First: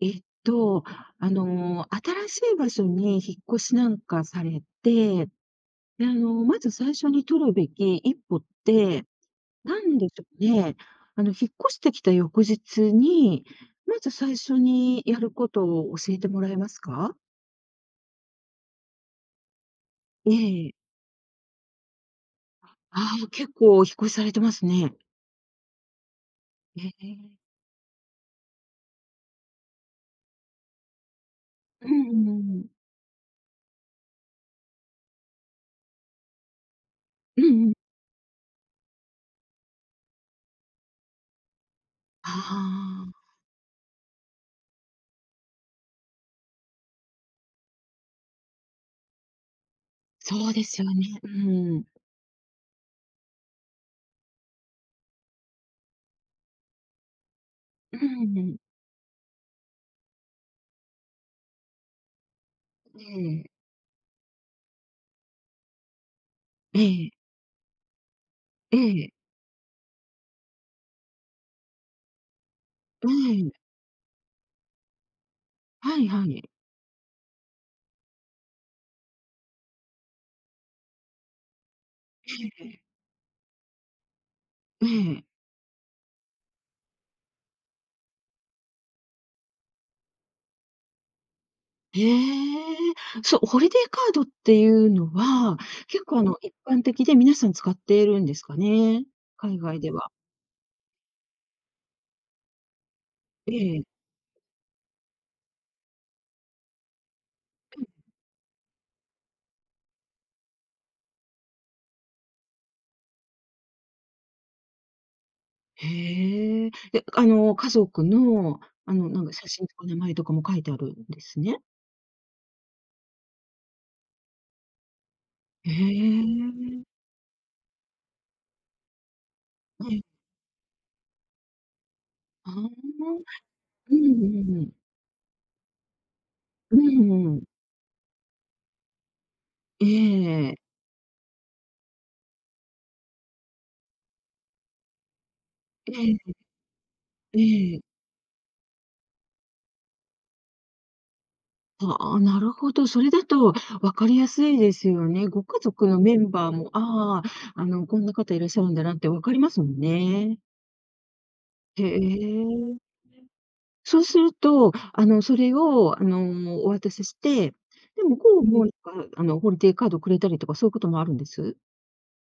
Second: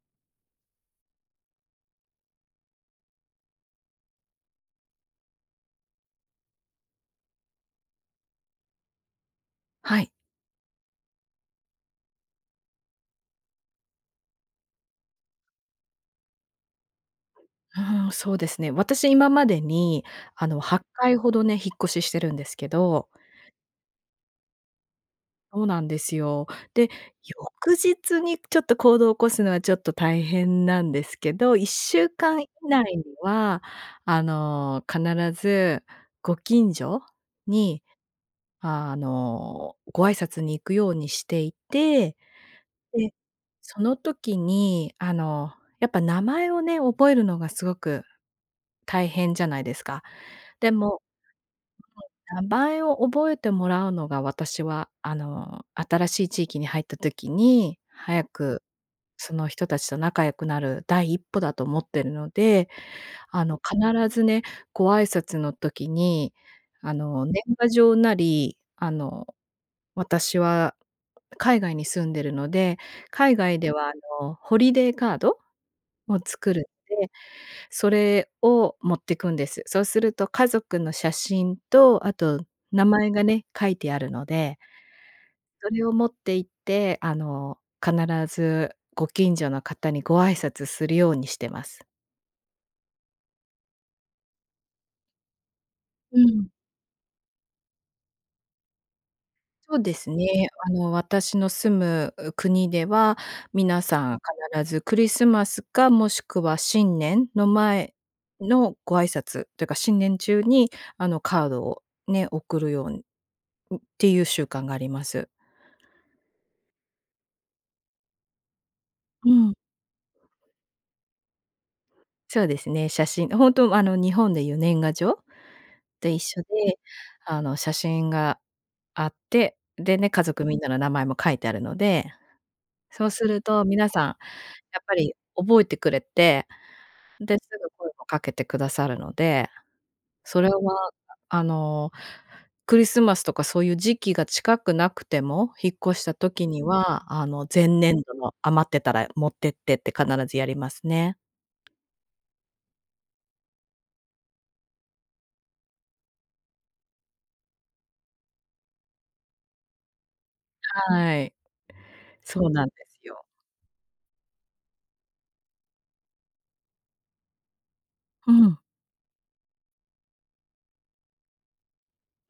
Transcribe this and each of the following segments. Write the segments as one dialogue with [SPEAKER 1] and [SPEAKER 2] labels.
[SPEAKER 1] えっと、あの、新しい場所に引っ越しなんかされて、で、あの、まず最初に取るべき一歩って、なん
[SPEAKER 2] はい。
[SPEAKER 1] で、ちょ、ね？あの、引っ越してきた翌日に、まず最初にやることを教えてもらえますか？
[SPEAKER 2] うーん、そうですね。私、今までに、
[SPEAKER 1] え
[SPEAKER 2] あの、
[SPEAKER 1] え。
[SPEAKER 2] 8回ほどね、引っ越ししてるんですけど
[SPEAKER 1] ああ、え、結構お引っ越しされてますね。
[SPEAKER 2] そうなんですよ。で、
[SPEAKER 1] え、ええ。
[SPEAKER 2] 翌日にちょっと行動起こすのはちょっと大変なんですけど、いっ
[SPEAKER 1] う
[SPEAKER 2] しゅう
[SPEAKER 1] ん、う
[SPEAKER 2] かん以
[SPEAKER 1] ーん。
[SPEAKER 2] 内には、あの、必ずご近所に、
[SPEAKER 1] うんうん。
[SPEAKER 2] あの、ご挨拶に行くようにしていて、
[SPEAKER 1] は、は
[SPEAKER 2] で、
[SPEAKER 1] あ。
[SPEAKER 2] その時にあの、やっぱ名前をね覚えるのがすごく大変じゃないですか、
[SPEAKER 1] そうで
[SPEAKER 2] で
[SPEAKER 1] すよ
[SPEAKER 2] も
[SPEAKER 1] ね、うん。
[SPEAKER 2] 名前を覚えてもらうのが、私は、あの、新しい地域に入った時に、
[SPEAKER 1] う
[SPEAKER 2] 早
[SPEAKER 1] ん、うん。
[SPEAKER 2] くその人達と仲良くなる第一歩だと思ってるので、
[SPEAKER 1] え
[SPEAKER 2] あ
[SPEAKER 1] え。
[SPEAKER 2] の、必ずね、ご挨拶の時に、
[SPEAKER 1] え
[SPEAKER 2] あ
[SPEAKER 1] え。
[SPEAKER 2] の、年賀状なり、
[SPEAKER 1] え
[SPEAKER 2] あ
[SPEAKER 1] え。
[SPEAKER 2] の、私は海外に住んでるので、海
[SPEAKER 1] [unintelligible]
[SPEAKER 2] 外では、あの、ホリデーカード？
[SPEAKER 1] はい
[SPEAKER 2] を
[SPEAKER 1] はい。
[SPEAKER 2] 作るんで、それを持ってくんです。そうすると家族の写真と、あ
[SPEAKER 1] え
[SPEAKER 2] と
[SPEAKER 1] えええ。
[SPEAKER 2] 名前がね、書いてあるので
[SPEAKER 1] ええ。
[SPEAKER 2] それを持って行って、あの、必ずご近所の方にご挨拶するようにしてます。
[SPEAKER 1] へえ、そ、ホリデーカードっていうのは、結
[SPEAKER 2] う
[SPEAKER 1] 構、あの、
[SPEAKER 2] ん。
[SPEAKER 1] 一般的で皆さん使ってるんですかね、海
[SPEAKER 2] そ
[SPEAKER 1] 外
[SPEAKER 2] う
[SPEAKER 1] で
[SPEAKER 2] で
[SPEAKER 1] は？
[SPEAKER 2] すね。あの、私の住む、う、国では、
[SPEAKER 1] え
[SPEAKER 2] 皆
[SPEAKER 1] え。
[SPEAKER 2] さん必ずクリスマスかもしくは新年の
[SPEAKER 1] うん。
[SPEAKER 2] 前のご挨拶というか、新年中にあの、カードをね、送るように、ん、っていう習慣があります。
[SPEAKER 1] へえ、で、あの、家族の、あの、なん
[SPEAKER 2] う
[SPEAKER 1] か写
[SPEAKER 2] ん。
[SPEAKER 1] 真とか名前とかも書いてあるんですね？
[SPEAKER 2] そうですね。写真ほんと、あの、日本で言う年賀状？
[SPEAKER 1] え
[SPEAKER 2] で、一緒で。
[SPEAKER 1] え。
[SPEAKER 2] あの、写真があって。
[SPEAKER 1] は
[SPEAKER 2] で
[SPEAKER 1] い。
[SPEAKER 2] ね、家族みんなの名前も書いてあるので。
[SPEAKER 1] ああああ。
[SPEAKER 2] そうすると皆
[SPEAKER 1] う
[SPEAKER 2] さん
[SPEAKER 1] んうんうん。
[SPEAKER 2] やっぱり覚えてくれて、
[SPEAKER 1] うんう
[SPEAKER 2] で、
[SPEAKER 1] ん。
[SPEAKER 2] すぐ声を掛けてくださるので。
[SPEAKER 1] ええ
[SPEAKER 2] そ
[SPEAKER 1] え
[SPEAKER 2] れ
[SPEAKER 1] ええ
[SPEAKER 2] は
[SPEAKER 1] え。
[SPEAKER 2] ああの、クリスマスとかそういう時期が近くなくても、引っ
[SPEAKER 1] え
[SPEAKER 2] 越した
[SPEAKER 1] え、え。
[SPEAKER 2] 時には、あ
[SPEAKER 1] え
[SPEAKER 2] の、前
[SPEAKER 1] えええ。
[SPEAKER 2] 年度の余ってたら、持ってってって必ずやりますね。
[SPEAKER 1] ああ、なるほど。それだと分かりやすいですよね。ご家族のメンバーも、ああああ、あの、こんな方いらっしゃるんだなって、分かりますもんね。
[SPEAKER 2] はい、
[SPEAKER 1] へ
[SPEAKER 2] そうなんで
[SPEAKER 1] え。
[SPEAKER 2] すよ。
[SPEAKER 1] そうすると、あの、それを、あの、お渡しして。で、向こ
[SPEAKER 2] ふ
[SPEAKER 1] う
[SPEAKER 2] ん。
[SPEAKER 1] もああの、ホリデーカードをくれたりとか、そういうこともあるんです？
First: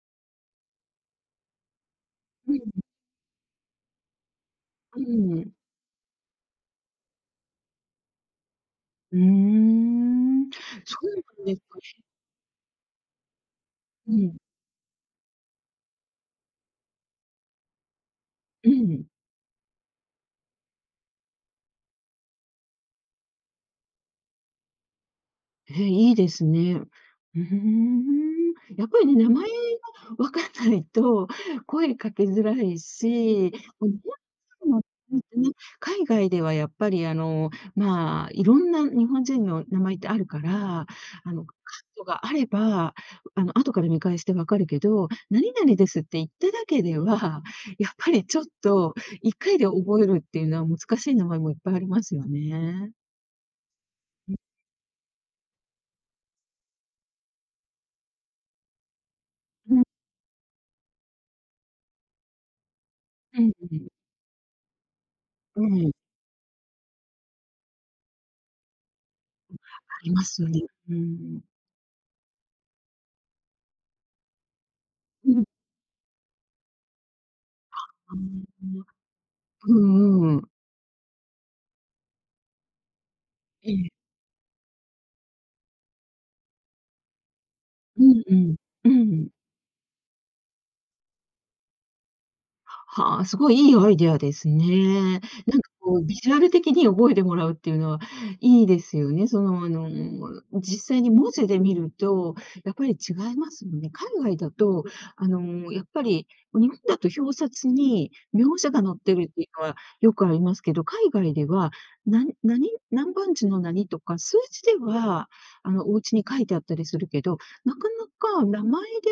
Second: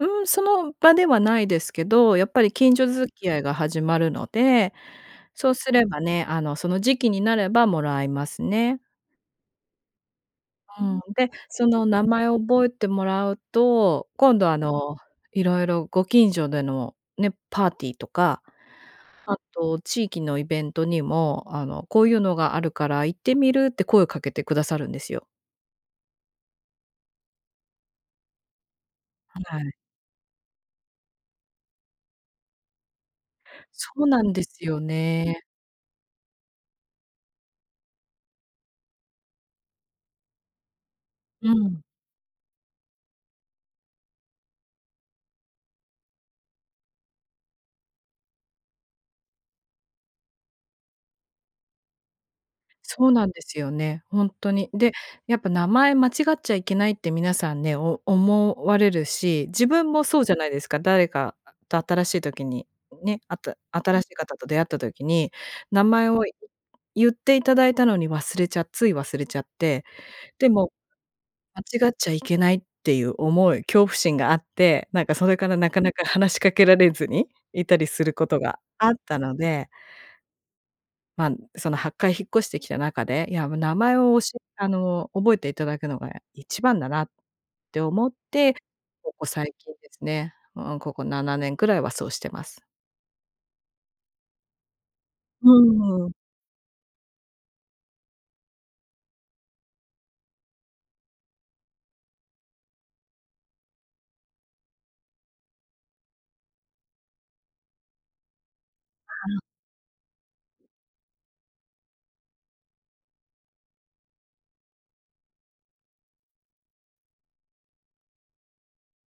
[SPEAKER 2] うん、その場ではないですけど。やっぱり、
[SPEAKER 1] うん。
[SPEAKER 2] 近所付き合いが始まるので。
[SPEAKER 1] う
[SPEAKER 2] そ
[SPEAKER 1] ん。
[SPEAKER 2] うすればね、あの、その時期になれば貰いますね。
[SPEAKER 1] うん。
[SPEAKER 2] うん。で、その、名
[SPEAKER 1] [unintelligible]
[SPEAKER 2] 前を覚えてもらうと、
[SPEAKER 1] うん。
[SPEAKER 2] 今度、あの、色々ご近所でのね、パーティーとか、
[SPEAKER 1] うん。
[SPEAKER 2] あと、地域のイベントにも、あの「こういうのがあるから行ってみる？」って声を掛けてくださるんですよ。
[SPEAKER 1] え、いいですね、うーん。やっぱりね、名
[SPEAKER 2] は
[SPEAKER 1] 前が
[SPEAKER 2] い。
[SPEAKER 1] 分かん ないと声掛けづらいし、あ、
[SPEAKER 2] そ
[SPEAKER 1] 日
[SPEAKER 2] うなんです
[SPEAKER 1] 本人の
[SPEAKER 2] よ
[SPEAKER 1] [unintelligible] って
[SPEAKER 2] ね。
[SPEAKER 1] ね、海外ではやっぱり、あの、まあ、色んな日本人の名前ってあるから、あの、
[SPEAKER 2] う
[SPEAKER 1] カー
[SPEAKER 2] ん。
[SPEAKER 1] ドがあれば、あの、あとから見返して分かるけど、「なになにです」って言っただけでは、やっぱりちょっと1回で覚えるっていうのはむつかしい名前もいっぱいありますよね。
[SPEAKER 2] そうなんですよね、ほん
[SPEAKER 1] ん。
[SPEAKER 2] とに。で、やっぱ名前間違っちゃいけないって皆さんね、お思われるし、自
[SPEAKER 1] うん。
[SPEAKER 2] 分もそうじゃないですか、誰かと新しい時に、ね、会った
[SPEAKER 1] [unintelligible]
[SPEAKER 2] 新しい方と出会った時に、
[SPEAKER 1] う
[SPEAKER 2] 名
[SPEAKER 1] ん。
[SPEAKER 2] 前をい、ゆっていただいたのに忘れちゃつい忘れちゃっ
[SPEAKER 1] ん、
[SPEAKER 2] て、
[SPEAKER 1] あります
[SPEAKER 2] で
[SPEAKER 1] よね。
[SPEAKER 2] も、
[SPEAKER 1] うん。
[SPEAKER 2] 間違っちゃいけないっていう思い、恐怖心があって、なんかそれ
[SPEAKER 1] うん。
[SPEAKER 2] からなかなか話し掛けられずにいた
[SPEAKER 1] あ、
[SPEAKER 2] りする
[SPEAKER 1] う
[SPEAKER 2] こと
[SPEAKER 1] ん、
[SPEAKER 2] が
[SPEAKER 1] うん。
[SPEAKER 2] あったので
[SPEAKER 1] うんうん。
[SPEAKER 2] ま、その8回引っ越してきた中で、や、も、
[SPEAKER 1] え
[SPEAKER 2] 名
[SPEAKER 1] え。
[SPEAKER 2] 前を教えあの覚えていただくのが一番だなって
[SPEAKER 1] う
[SPEAKER 2] 思っ
[SPEAKER 1] ん、う
[SPEAKER 2] て、
[SPEAKER 1] ん。う
[SPEAKER 2] ここ
[SPEAKER 1] ん。
[SPEAKER 2] 最近ですね、うん、ここ7年ぐらいはそうしてます。
[SPEAKER 1] ははあ、すごいいいアイディアですね。なん
[SPEAKER 2] ふ
[SPEAKER 1] か
[SPEAKER 2] ん
[SPEAKER 1] こ
[SPEAKER 2] ふ
[SPEAKER 1] う
[SPEAKER 2] ん。
[SPEAKER 1] ビジュアル的に覚えてもらうっていうのはいいですよね、そのあの、も実際に文字で見ると、やっぱり違いますよね。海外だとあのやっぱり、日本だと表札に苗字が載ってるっ
[SPEAKER 2] は。
[SPEAKER 1] ていうのはよくありますけど、海外では、なに、なに、なん番地のなにとか、数字では、あの、おうちに書いてあったりするけど、なかなか名前で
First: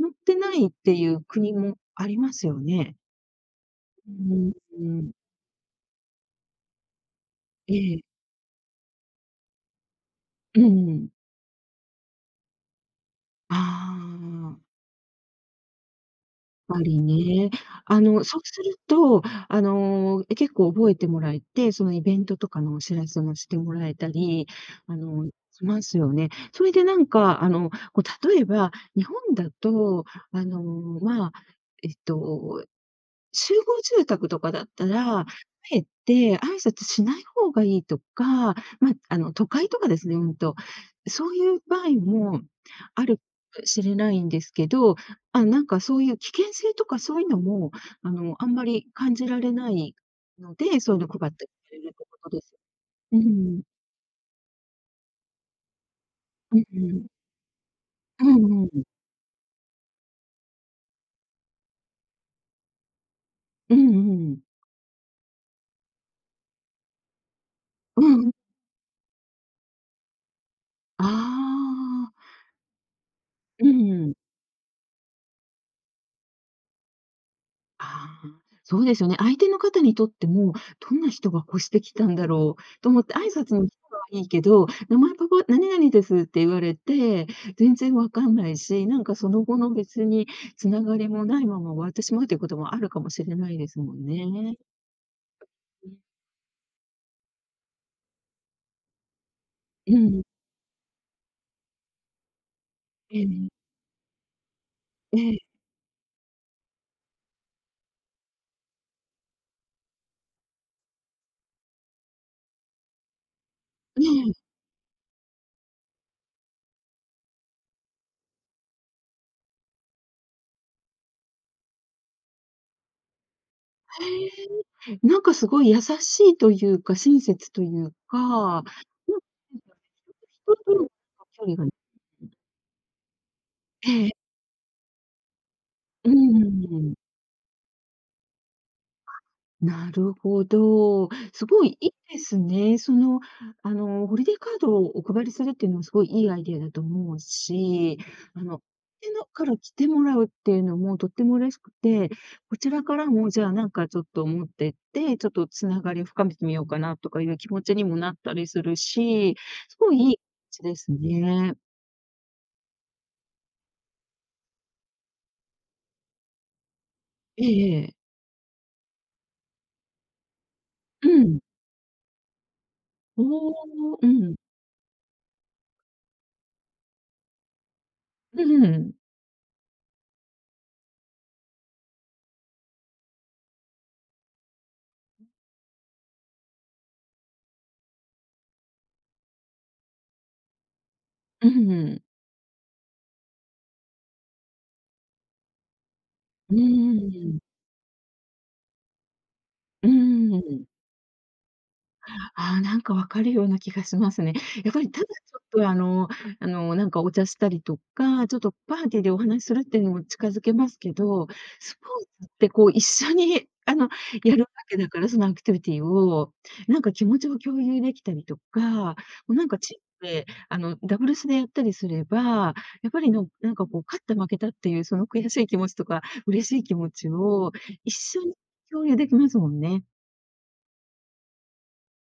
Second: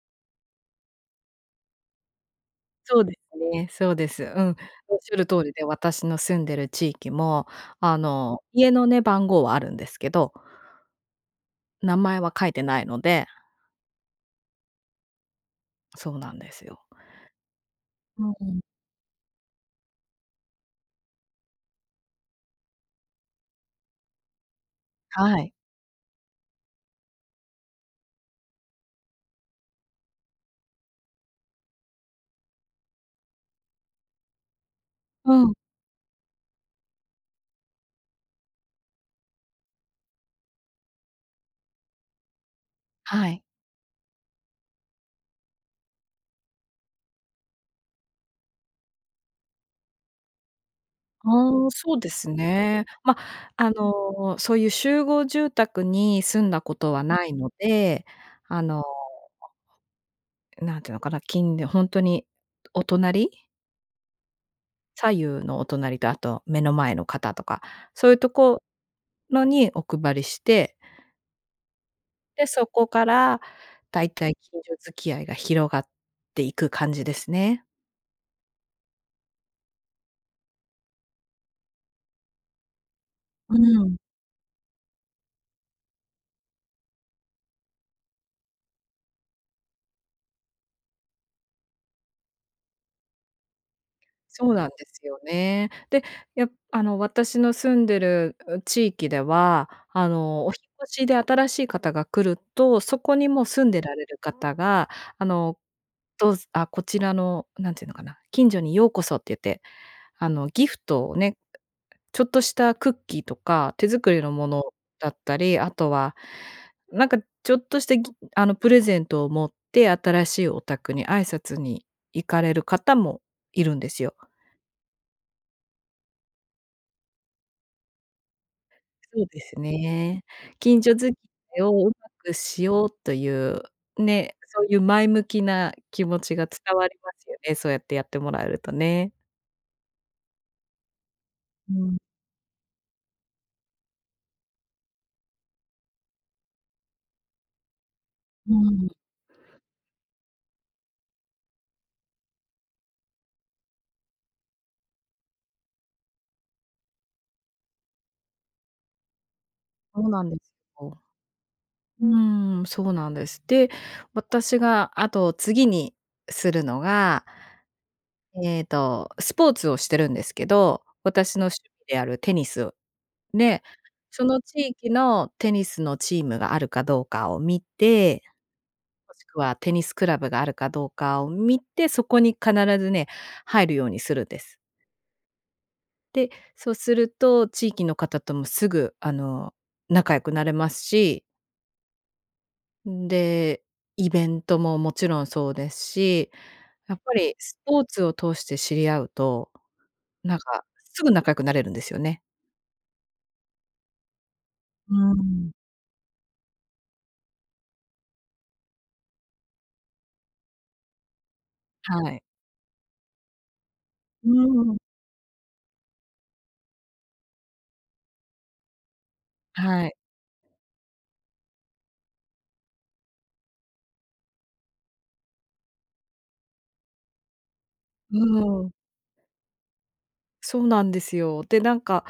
[SPEAKER 1] 載ってないっていう国もありますよね。
[SPEAKER 2] そうですね、そうで
[SPEAKER 1] う
[SPEAKER 2] す。うん、
[SPEAKER 1] ん、う
[SPEAKER 2] おっし
[SPEAKER 1] ん。
[SPEAKER 2] ゃる通りで、私の住んでる地域も、
[SPEAKER 1] え
[SPEAKER 2] あ
[SPEAKER 1] え。
[SPEAKER 2] の、家のね番号はあるんですけど
[SPEAKER 1] うんうん。
[SPEAKER 2] 名前は書いてないので
[SPEAKER 1] ああ。
[SPEAKER 2] そうなんです
[SPEAKER 1] ぱ
[SPEAKER 2] よ。
[SPEAKER 1] りね。あ
[SPEAKER 2] う
[SPEAKER 1] の、そう
[SPEAKER 2] ん。
[SPEAKER 1] すると、あの、え、結構覚えてもらえて、そのイベントとかのお知らせもしてもらえたり、あの、
[SPEAKER 2] はい。
[SPEAKER 1] しますよね。それでなんか、あの、こ、例えば、日本だと、あの、まあ、えっと、集合住宅とかだったら、
[SPEAKER 2] うん。
[SPEAKER 1] 敢えて挨拶しない方がいいとか、ま、あの、都会とかですね、うんと、そういう場合もある
[SPEAKER 2] はい。
[SPEAKER 1] しれないんですけど、あの、なんか、そういう危険性とかそういうのも、あの、あんまり感じられないので、そういうのを配ってく
[SPEAKER 2] ああ、
[SPEAKER 1] れるっ
[SPEAKER 2] そ
[SPEAKER 1] て
[SPEAKER 2] うで
[SPEAKER 1] こ
[SPEAKER 2] す
[SPEAKER 1] とです、
[SPEAKER 2] ね。ま、
[SPEAKER 1] うん。
[SPEAKER 2] あの、そういう集合住宅に住ん
[SPEAKER 1] う
[SPEAKER 2] だ
[SPEAKER 1] ん
[SPEAKER 2] こ
[SPEAKER 1] う
[SPEAKER 2] とは
[SPEAKER 1] ん。
[SPEAKER 2] ないので、
[SPEAKER 1] う
[SPEAKER 2] あ
[SPEAKER 1] んう
[SPEAKER 2] の、
[SPEAKER 1] ん。
[SPEAKER 2] 何ていうのかな、きんりほんとに、お隣？
[SPEAKER 1] うんうんうん。
[SPEAKER 2] 左右のお隣と、あと目の前の方とか。そ
[SPEAKER 1] う
[SPEAKER 2] ういうと
[SPEAKER 1] ん。
[SPEAKER 2] ころにお配りして。
[SPEAKER 1] ああ。
[SPEAKER 2] で、そこから
[SPEAKER 1] うんう
[SPEAKER 2] 大
[SPEAKER 1] ん。
[SPEAKER 2] 体、近所付き合いが広がっていく感じですね。
[SPEAKER 1] ああ、そうですよね。相手の方にとっても、どんな人が越して来たんだろうと思って挨
[SPEAKER 2] うー
[SPEAKER 1] 拶に来た
[SPEAKER 2] ん。
[SPEAKER 1] のはいいけど、名前ここ「何々です」って言われて、全然分かんないし、なんかその後の、別に繋がりもないまま終わってしまうということも、あるかもしれないですもん
[SPEAKER 2] そう
[SPEAKER 1] ね。
[SPEAKER 2] なんですよね。で、やあの、私の住んでる、う地域では、
[SPEAKER 1] う
[SPEAKER 2] あ
[SPEAKER 1] ん。
[SPEAKER 2] の、お引越しで新しい方が来ると、そこ
[SPEAKER 1] え
[SPEAKER 2] にもう
[SPEAKER 1] え。
[SPEAKER 2] 住んでられる方が、
[SPEAKER 1] え
[SPEAKER 2] あ
[SPEAKER 1] え。
[SPEAKER 2] の、どうずあ、こちらのなんていうのかな、「近所にようこそ」って言って、あの、ギフトをね、ちょっとしたクッキーとか手
[SPEAKER 1] え
[SPEAKER 2] 作りの
[SPEAKER 1] え。
[SPEAKER 2] ものだったり、あとは、なんか、ちょっとしたギあの、プレゼントを持って、新しいお宅に挨拶に行かれる方もいるんですよ。
[SPEAKER 1] へえ。なんか、すごい優しいというか、親切というか。人
[SPEAKER 2] そうですね。
[SPEAKER 1] と人と
[SPEAKER 2] 近
[SPEAKER 1] の
[SPEAKER 2] 所付
[SPEAKER 1] 距離
[SPEAKER 2] 合い
[SPEAKER 1] が
[SPEAKER 2] をうまくしようという、
[SPEAKER 1] ええ。
[SPEAKER 2] ね。そういう、前向きな気
[SPEAKER 1] うん
[SPEAKER 2] 持ち
[SPEAKER 1] うん
[SPEAKER 2] が伝わ
[SPEAKER 1] う
[SPEAKER 2] り
[SPEAKER 1] ん。
[SPEAKER 2] ますよね。そうやってやってもらえるとね。
[SPEAKER 1] なるほど。すごい、
[SPEAKER 2] う
[SPEAKER 1] いい
[SPEAKER 2] ん。
[SPEAKER 1] ですね。その、あの、ホリデーカードをお配りするっていうのは、すごいいいアイデアだと思うし、あ
[SPEAKER 2] う
[SPEAKER 1] の、
[SPEAKER 2] ーん。
[SPEAKER 1] ちのから来てもらうっていうのも、とっても嬉しくて。こちらからも、じゃあ、なんか、ちょっと持ってって、ちょっと繋がりを深めてみようかな、とかいう気持ちにもなったりするし。すごい。
[SPEAKER 2] そう
[SPEAKER 1] いい
[SPEAKER 2] なんです
[SPEAKER 1] ちです
[SPEAKER 2] よ。
[SPEAKER 1] ね。
[SPEAKER 2] うーん、そうなんです。で、私があと、次にするのが
[SPEAKER 1] ええええ。
[SPEAKER 2] えっと、スポーツをしてるんですけど、
[SPEAKER 1] う
[SPEAKER 2] 私
[SPEAKER 1] ん。
[SPEAKER 2] の趣味であるテニスを。
[SPEAKER 1] お
[SPEAKER 2] で、
[SPEAKER 1] お。う
[SPEAKER 2] そ
[SPEAKER 1] ん。
[SPEAKER 2] の地域のテニスのチームがあるかどうかを見て、
[SPEAKER 1] うんうん。
[SPEAKER 2] もしくはテニスクラブがあるかどうかを見て、そこに必ずね、入るようにするんです。で、そうすると地域の方ともすぐ、あの、仲良くなれますし
[SPEAKER 1] うんうん。
[SPEAKER 2] ん、で、イベントももちろんそうですし、
[SPEAKER 1] うー
[SPEAKER 2] やっぱり
[SPEAKER 1] ん。
[SPEAKER 2] スポーツを通して知り合うと、
[SPEAKER 1] う
[SPEAKER 2] なん
[SPEAKER 1] ー
[SPEAKER 2] か、
[SPEAKER 1] ん。
[SPEAKER 2] すぐ仲良くなれるんですよね。
[SPEAKER 1] ああ、なんか分かるような気がしますね。やっぱり、
[SPEAKER 2] う
[SPEAKER 1] ただ、ち
[SPEAKER 2] ー
[SPEAKER 1] ょっ
[SPEAKER 2] ん。
[SPEAKER 1] と、あの、あの、なんか、お茶したりとか、ちょっとパーティーでお話するっていうのも近づけますけど、スポ
[SPEAKER 2] はい。
[SPEAKER 1] ーツって、こう、一緒に、あの、
[SPEAKER 2] う
[SPEAKER 1] やるわ
[SPEAKER 2] ーん。
[SPEAKER 1] けだから、そのアクティビティを、なんか、気持ちも共有できたりとか、も、なんか、チ
[SPEAKER 2] はい。
[SPEAKER 1] ームで、あの、ダブルスでやったりすれば、やっぱりのなんか、こう、勝った負けたっていうその悔しい気持ちとか嬉しい気持ちを一
[SPEAKER 2] う
[SPEAKER 1] 緒に
[SPEAKER 2] ーん。
[SPEAKER 1] 共有できますもんね。
[SPEAKER 2] そうなんですよ。で、なんか、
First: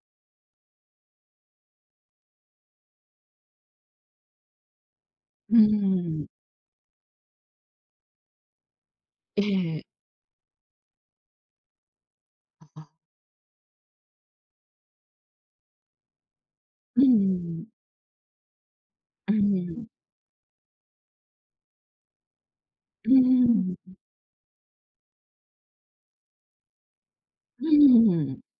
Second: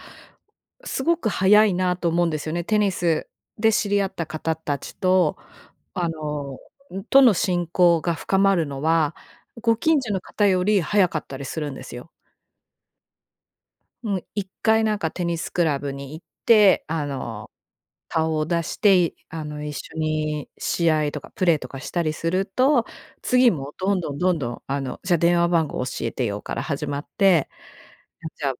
[SPEAKER 2] すごく早いなと思うんですよね。テニスで知り合った方たちと、
[SPEAKER 1] うー
[SPEAKER 2] あ
[SPEAKER 1] ん。
[SPEAKER 2] の、んとの親交が深まるのは、
[SPEAKER 1] え
[SPEAKER 2] ご
[SPEAKER 1] え。
[SPEAKER 2] 近所の方より早かったりするんですよ。
[SPEAKER 1] あ、あ。
[SPEAKER 2] うん、1回なんかテニスクラブに行って、
[SPEAKER 1] うん
[SPEAKER 2] あ
[SPEAKER 1] うん
[SPEAKER 2] の、
[SPEAKER 1] うん。
[SPEAKER 2] 顔を出して、い
[SPEAKER 1] う
[SPEAKER 2] あの、一
[SPEAKER 1] ん。
[SPEAKER 2] 緒に試合とかプレーとかしたりすると、
[SPEAKER 1] うんう
[SPEAKER 2] 次も
[SPEAKER 1] んうん。
[SPEAKER 2] どんどんどんどん、あの、「じゃ、電話番号教えてよ」から始まって、
[SPEAKER 1] うんうんうん。
[SPEAKER 2] 「じゃ、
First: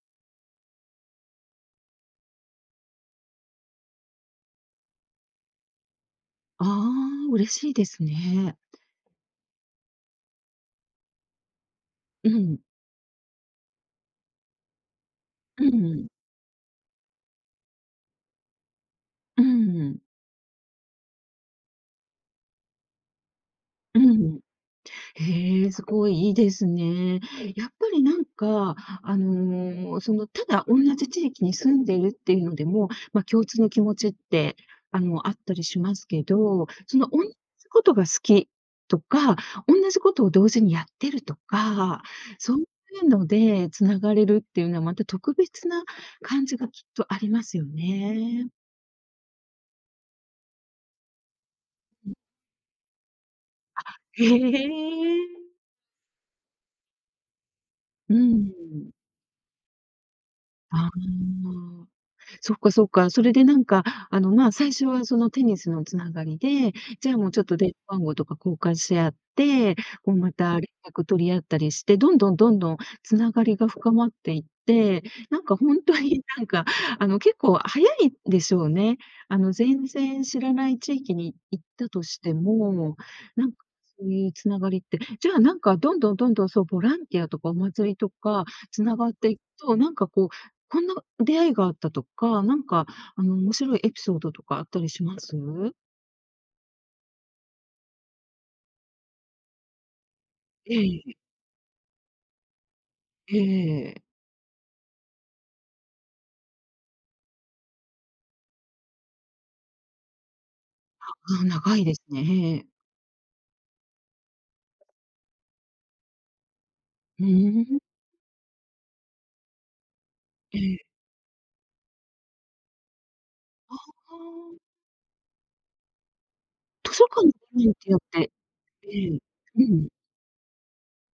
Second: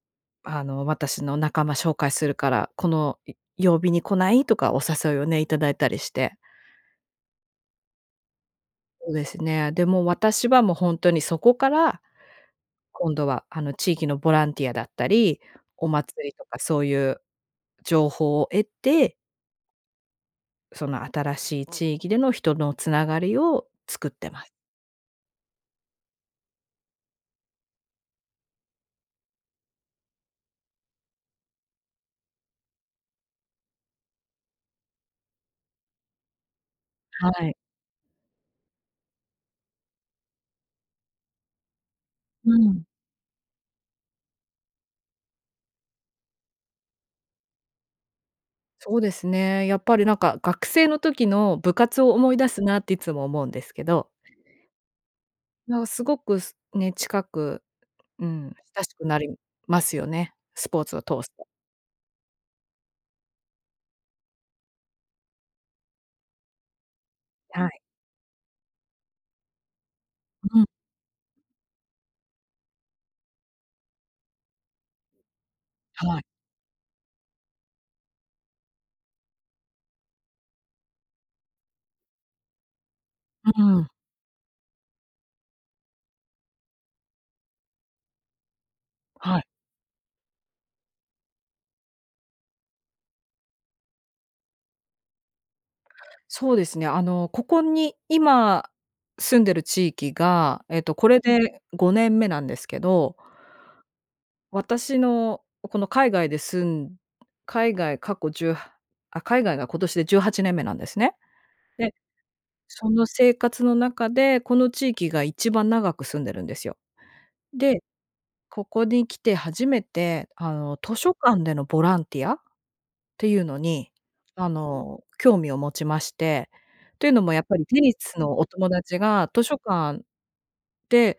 [SPEAKER 2] あの、私の仲間紹介するから、このよ曜日に来ない？」とか、お誘いをねいただいたりして
[SPEAKER 1] ああ、嬉しいですね。
[SPEAKER 2] そうですね。で、もう、私はもうほんとにそこから、
[SPEAKER 1] うん。
[SPEAKER 2] 今度はあの、地域のボランティアだったり
[SPEAKER 1] うん
[SPEAKER 2] お
[SPEAKER 1] うん。
[SPEAKER 2] 祭りとかそういう情報を得て
[SPEAKER 1] うんうん。
[SPEAKER 2] その新しい地域での、人のつながりを
[SPEAKER 1] う
[SPEAKER 2] 作っ
[SPEAKER 1] んう
[SPEAKER 2] て
[SPEAKER 1] ん。
[SPEAKER 2] ます。
[SPEAKER 1] へえ、すごい、いいですね。やっぱりなんか、あの、そのただおんなじ地域に住んでいるっていうのでも、まあ共通の気持ちって、あの、あったりしますけど、そのおんな
[SPEAKER 2] は
[SPEAKER 1] じ
[SPEAKER 2] い。
[SPEAKER 1] ことが好きとか、おんなじことを同時にやってるとか、
[SPEAKER 2] う
[SPEAKER 1] そうい
[SPEAKER 2] ん。
[SPEAKER 1] うのでつながれるっていうのは、また特別な感じがきっとありますよね。
[SPEAKER 2] そうですね。やっぱりなんか、学生の時の部活を
[SPEAKER 1] ん。
[SPEAKER 2] 思い出すなって、いつも思うんですけ
[SPEAKER 1] あ、
[SPEAKER 2] ど
[SPEAKER 1] へえ。
[SPEAKER 2] や、すごく、すね、近く、
[SPEAKER 1] うー
[SPEAKER 2] うん、親
[SPEAKER 1] ん。
[SPEAKER 2] しくなりますよね、スポー
[SPEAKER 1] ああ、
[SPEAKER 2] ツを通すと。
[SPEAKER 1] そっかそっか。それでなんか、あの、まあ、最初はそのテニスのつながりで、じゃあ、もう、ちょっと
[SPEAKER 2] は
[SPEAKER 1] 電
[SPEAKER 2] い。
[SPEAKER 1] 話番号とか交換し合って、こうまた
[SPEAKER 2] う
[SPEAKER 1] 連
[SPEAKER 2] ん。
[SPEAKER 1] 絡取り合ったりして、どんどん、どんどんつながりが深まっていって、なんかほんと
[SPEAKER 2] は
[SPEAKER 1] に、
[SPEAKER 2] い。
[SPEAKER 1] なんかあの、結構早いでしょうね。あの、全然知らない地域に行ったとしても、なんか、
[SPEAKER 2] うん。
[SPEAKER 1] そういうつながりってじゃあ、なんかどんどん、どんどん、そう、ボランティアとかお祭りとかつながってい
[SPEAKER 2] は
[SPEAKER 1] く
[SPEAKER 2] い。
[SPEAKER 1] と、なんかこう、こんな出会いがあったとか、なんか、あの面白いエピソードとかあったりします？
[SPEAKER 2] そうですね、あの、ここに今住んでる地域が、えっと、
[SPEAKER 1] え
[SPEAKER 2] こ
[SPEAKER 1] え。
[SPEAKER 2] れで5年目なんですけど
[SPEAKER 1] ええええ。
[SPEAKER 2] 私の、この海外で住ん海外、過去10、はあ、海外が今年で18年目なんですね。
[SPEAKER 1] ああ、長い
[SPEAKER 2] で、
[SPEAKER 1] ですね。
[SPEAKER 2] その生活の中で、この地域が一番長く住んでるんですよ。
[SPEAKER 1] うーん。
[SPEAKER 2] で、ここに来て初めて、あ
[SPEAKER 1] え
[SPEAKER 2] の、
[SPEAKER 1] え。
[SPEAKER 2] 図書館でのボランティアっていうの
[SPEAKER 1] あ
[SPEAKER 2] に、あ
[SPEAKER 1] あ。
[SPEAKER 2] の、興味を持ちまして。
[SPEAKER 1] 図書
[SPEAKER 2] というの
[SPEAKER 1] 館
[SPEAKER 2] も、やっぱ
[SPEAKER 1] に
[SPEAKER 2] り
[SPEAKER 1] 行っ
[SPEAKER 2] テ
[SPEAKER 1] て
[SPEAKER 2] ニ
[SPEAKER 1] やっ
[SPEAKER 2] ス
[SPEAKER 1] て
[SPEAKER 2] のお友達
[SPEAKER 1] ええ、
[SPEAKER 2] が、図書
[SPEAKER 1] うん。
[SPEAKER 2] 館で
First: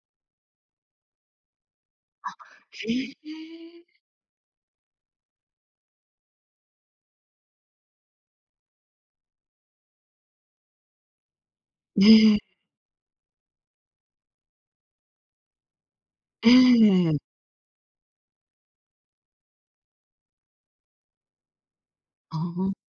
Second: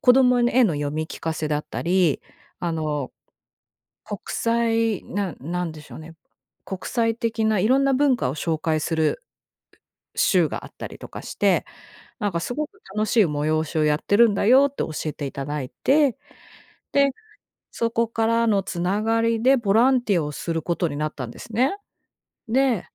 [SPEAKER 2] 子供に絵の読み聞かせだったり、
[SPEAKER 1] あ、
[SPEAKER 2] あ
[SPEAKER 1] へ
[SPEAKER 2] の、
[SPEAKER 1] え。
[SPEAKER 2] 国際、なん、なんでしょうね、国際的な色んな文化を紹介する週があったりとかして、なん
[SPEAKER 1] ね。
[SPEAKER 2] か「すごく楽しい催しをやってるんだよ」って教えていただいて、
[SPEAKER 1] え
[SPEAKER 2] で、
[SPEAKER 1] えええ。
[SPEAKER 2] そこからのつながりでボランティアをすることになったんですね。
[SPEAKER 1] ああ。
[SPEAKER 2] で、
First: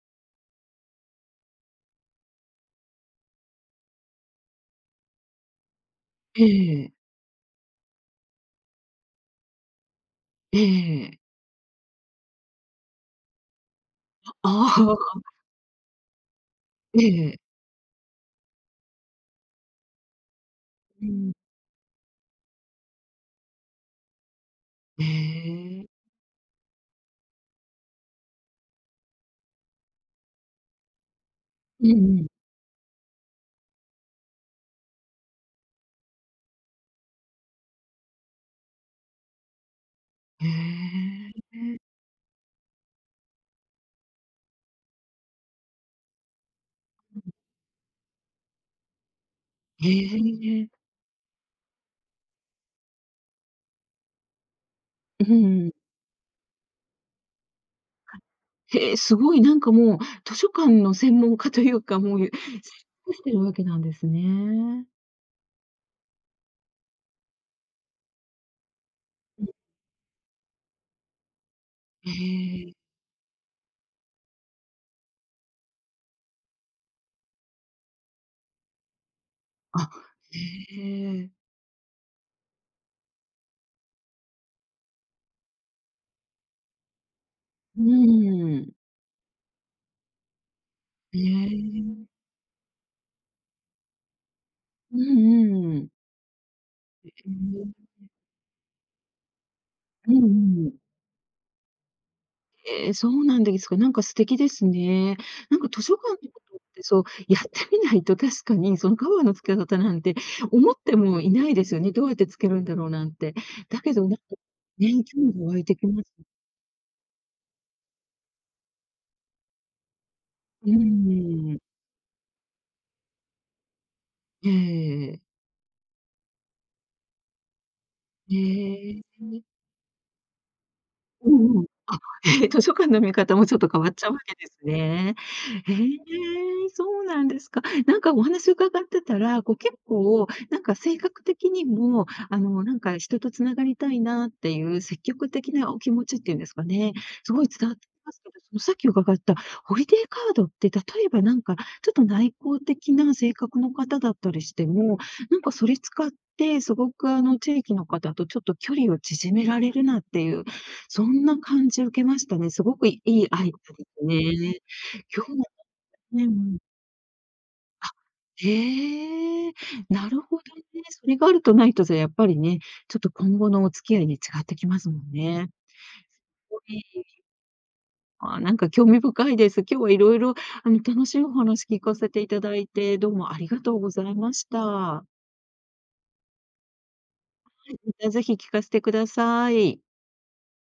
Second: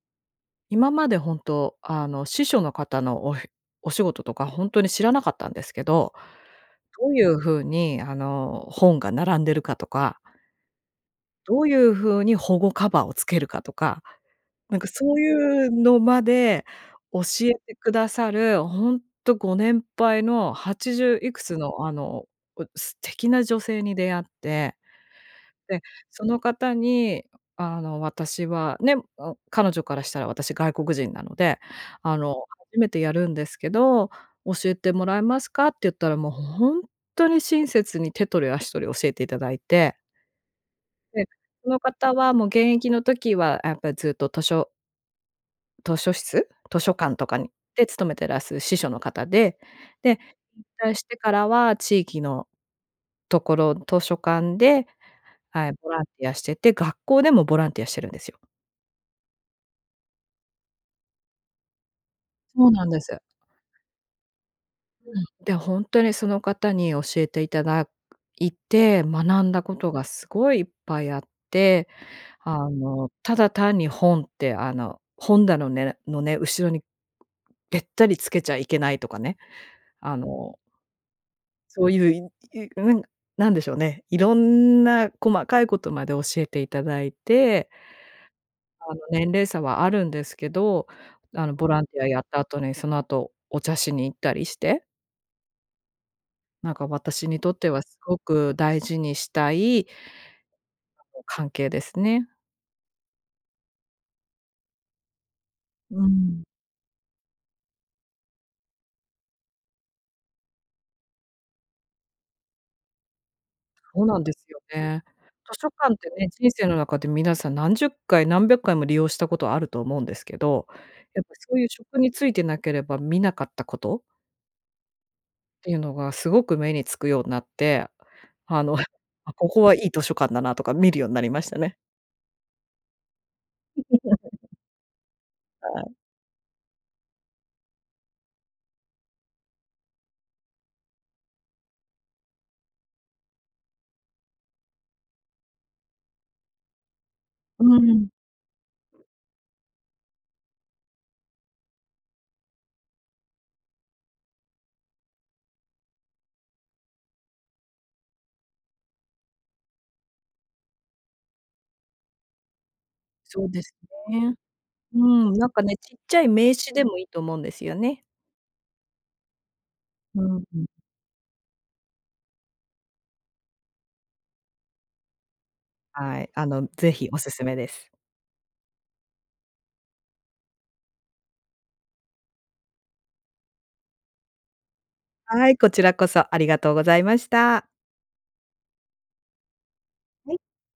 [SPEAKER 2] 今までほんと、あの、司書の方のおひ、お仕事とかほんとに知らなかったんですけど、
[SPEAKER 1] ええ。
[SPEAKER 2] どういうふうに、あの、本が並んでるかとか
[SPEAKER 1] ええ。
[SPEAKER 2] どういうふうに保護カバーをつけるかとか、
[SPEAKER 1] あ、あ
[SPEAKER 2] なん
[SPEAKER 1] あ
[SPEAKER 2] か、
[SPEAKER 1] ああ、
[SPEAKER 2] そう
[SPEAKER 1] あ。
[SPEAKER 2] いうのまで
[SPEAKER 1] え
[SPEAKER 2] 教
[SPEAKER 1] え。
[SPEAKER 2] えてくださる、ほんとご年配の、はちじ
[SPEAKER 1] う
[SPEAKER 2] ゅうい
[SPEAKER 1] ん。
[SPEAKER 2] くつの、あの、こ、素敵な女性に出会って、で、
[SPEAKER 1] ええ。
[SPEAKER 2] その方に、あの私はね、ん、彼女からしたら私外国人なので、
[SPEAKER 1] う
[SPEAKER 2] あ
[SPEAKER 1] んうん。
[SPEAKER 2] の「初めてやるんですけど、教えてもらえますか？」って言ったら、もうほんとに親切に手取り足取り教えていただいて
[SPEAKER 1] へ
[SPEAKER 2] で、そ
[SPEAKER 1] え。
[SPEAKER 2] の方はもう現役の時はやっぱずっと図書図書室？図書館
[SPEAKER 1] う
[SPEAKER 2] と
[SPEAKER 1] ん。
[SPEAKER 2] かにで、勤めてらす司書の方で、
[SPEAKER 1] へ
[SPEAKER 2] で、引
[SPEAKER 1] え。
[SPEAKER 2] 退してからは地域のところ、図書館で、
[SPEAKER 1] うふん、う
[SPEAKER 2] は
[SPEAKER 1] ん。
[SPEAKER 2] い、ボランティアしてて、学校でもボランティアしてるんですよ。
[SPEAKER 1] へえ、すごい、なんか、もう、図書館の専門家というか、もうね、
[SPEAKER 2] そうなんで
[SPEAKER 1] [unintelligible]
[SPEAKER 2] す。
[SPEAKER 1] してるわけなんですね。
[SPEAKER 2] うん。で、ほんとにその方に教えていただいて、学
[SPEAKER 1] うん。
[SPEAKER 2] んだことがすごいいっぱいあって、
[SPEAKER 1] へ
[SPEAKER 2] あ
[SPEAKER 1] え。
[SPEAKER 2] の、ただ単に本って、あの、本だのねのね、後ろにべったりつけちゃいけないとかね、
[SPEAKER 1] あ、
[SPEAKER 2] あ
[SPEAKER 1] へ
[SPEAKER 2] の
[SPEAKER 1] え。
[SPEAKER 2] そういう、いい、ううん、なんでしょうね、いろんな細かいことまで教えていただいて。
[SPEAKER 1] うーん。
[SPEAKER 2] あの、年齢差はあるんですけど、
[SPEAKER 1] え
[SPEAKER 2] あの、ボランティア
[SPEAKER 1] え。
[SPEAKER 2] やった後にその後お茶しに行ったりして。
[SPEAKER 1] うん、うーん。
[SPEAKER 2] なんか、
[SPEAKER 1] え
[SPEAKER 2] 私にとってはす
[SPEAKER 1] え。
[SPEAKER 2] ごく大事にしたい
[SPEAKER 1] うんうん。
[SPEAKER 2] 関係ですね。
[SPEAKER 1] え、そうなんですか。なんか素敵ですね。なんか図書
[SPEAKER 2] うー
[SPEAKER 1] 館のこ
[SPEAKER 2] ん。
[SPEAKER 1] とってそう、やってみないと確かに、そのカバーの付け方なんて思ってもいないですよね。どうやってつけるんだろうなんて。だけ
[SPEAKER 2] そ
[SPEAKER 1] ど
[SPEAKER 2] うなんですよ
[SPEAKER 1] [unintelligible] ね、
[SPEAKER 2] ね。
[SPEAKER 1] 興味湧
[SPEAKER 2] 図
[SPEAKER 1] い
[SPEAKER 2] 書
[SPEAKER 1] てき
[SPEAKER 2] 館っ
[SPEAKER 1] ま
[SPEAKER 2] て
[SPEAKER 1] す。
[SPEAKER 2] ね、人生の中で皆さん何十回、何百回も利用したことはあると思うんですけど、
[SPEAKER 1] う
[SPEAKER 2] やっぱ
[SPEAKER 1] ー
[SPEAKER 2] そ
[SPEAKER 1] ん。
[SPEAKER 2] ういう職に就いてなければ見なかったこと？
[SPEAKER 1] ええ。
[SPEAKER 2] ていうのがすごく目につくようになって、あの、
[SPEAKER 1] へえ。
[SPEAKER 2] ここはいい図書館だなとか見るようになり
[SPEAKER 1] う
[SPEAKER 2] ました
[SPEAKER 1] んうん。
[SPEAKER 2] ね。
[SPEAKER 1] あ、ええ、図書館の見方もちょっと変わっちゃうわけで すね。へ
[SPEAKER 2] はい。
[SPEAKER 1] え、そうなんですか。なんかお話伺ってたら、こう結構なんか性格的にも、あのなんか、人と繋がりたいなっていう積極的なお気持ちっていうんですかね、すごい
[SPEAKER 2] う
[SPEAKER 1] 伝わってき
[SPEAKER 2] ん。
[SPEAKER 1] ますけど、そのさっき伺ったホリデーカードって例えばなんか、ちょっと内向的な性格の方だったりしても、なんかそれ使ってすごくあの地域の方とちょっと距離を縮められるなっていう、そんな感じ受けましたね。すごくいいア
[SPEAKER 2] そう
[SPEAKER 1] イデ
[SPEAKER 2] です
[SPEAKER 1] アです
[SPEAKER 2] ね。
[SPEAKER 1] ね。
[SPEAKER 2] う
[SPEAKER 1] 今
[SPEAKER 2] ん、
[SPEAKER 1] 日
[SPEAKER 2] なんかね、ちっ
[SPEAKER 1] [unintelligible]
[SPEAKER 2] ちゃ
[SPEAKER 1] ね、
[SPEAKER 2] い
[SPEAKER 1] う
[SPEAKER 2] 名
[SPEAKER 1] ん。
[SPEAKER 2] 刺でもいいと思うんですよ
[SPEAKER 1] あ。
[SPEAKER 2] ね。
[SPEAKER 1] へえ、なる
[SPEAKER 2] う
[SPEAKER 1] ほどね。
[SPEAKER 2] ん。
[SPEAKER 1] それがあるとないとじゃやっぱりね、ちょっと今後のお付き合いに違ってきますもんね。
[SPEAKER 2] はい。あ
[SPEAKER 1] [unintelligible]
[SPEAKER 2] の、
[SPEAKER 1] い
[SPEAKER 2] 是
[SPEAKER 1] い。
[SPEAKER 2] 非、お勧めです。
[SPEAKER 1] ああ、なんか興味深いです。今日は色々あの楽しいお話聞かせていただいて、どうもありがとうございました。
[SPEAKER 2] はい、こちらこそありがとうございました。
[SPEAKER 1] はい、またぜひ聞かせてください。
[SPEAKER 2] はい。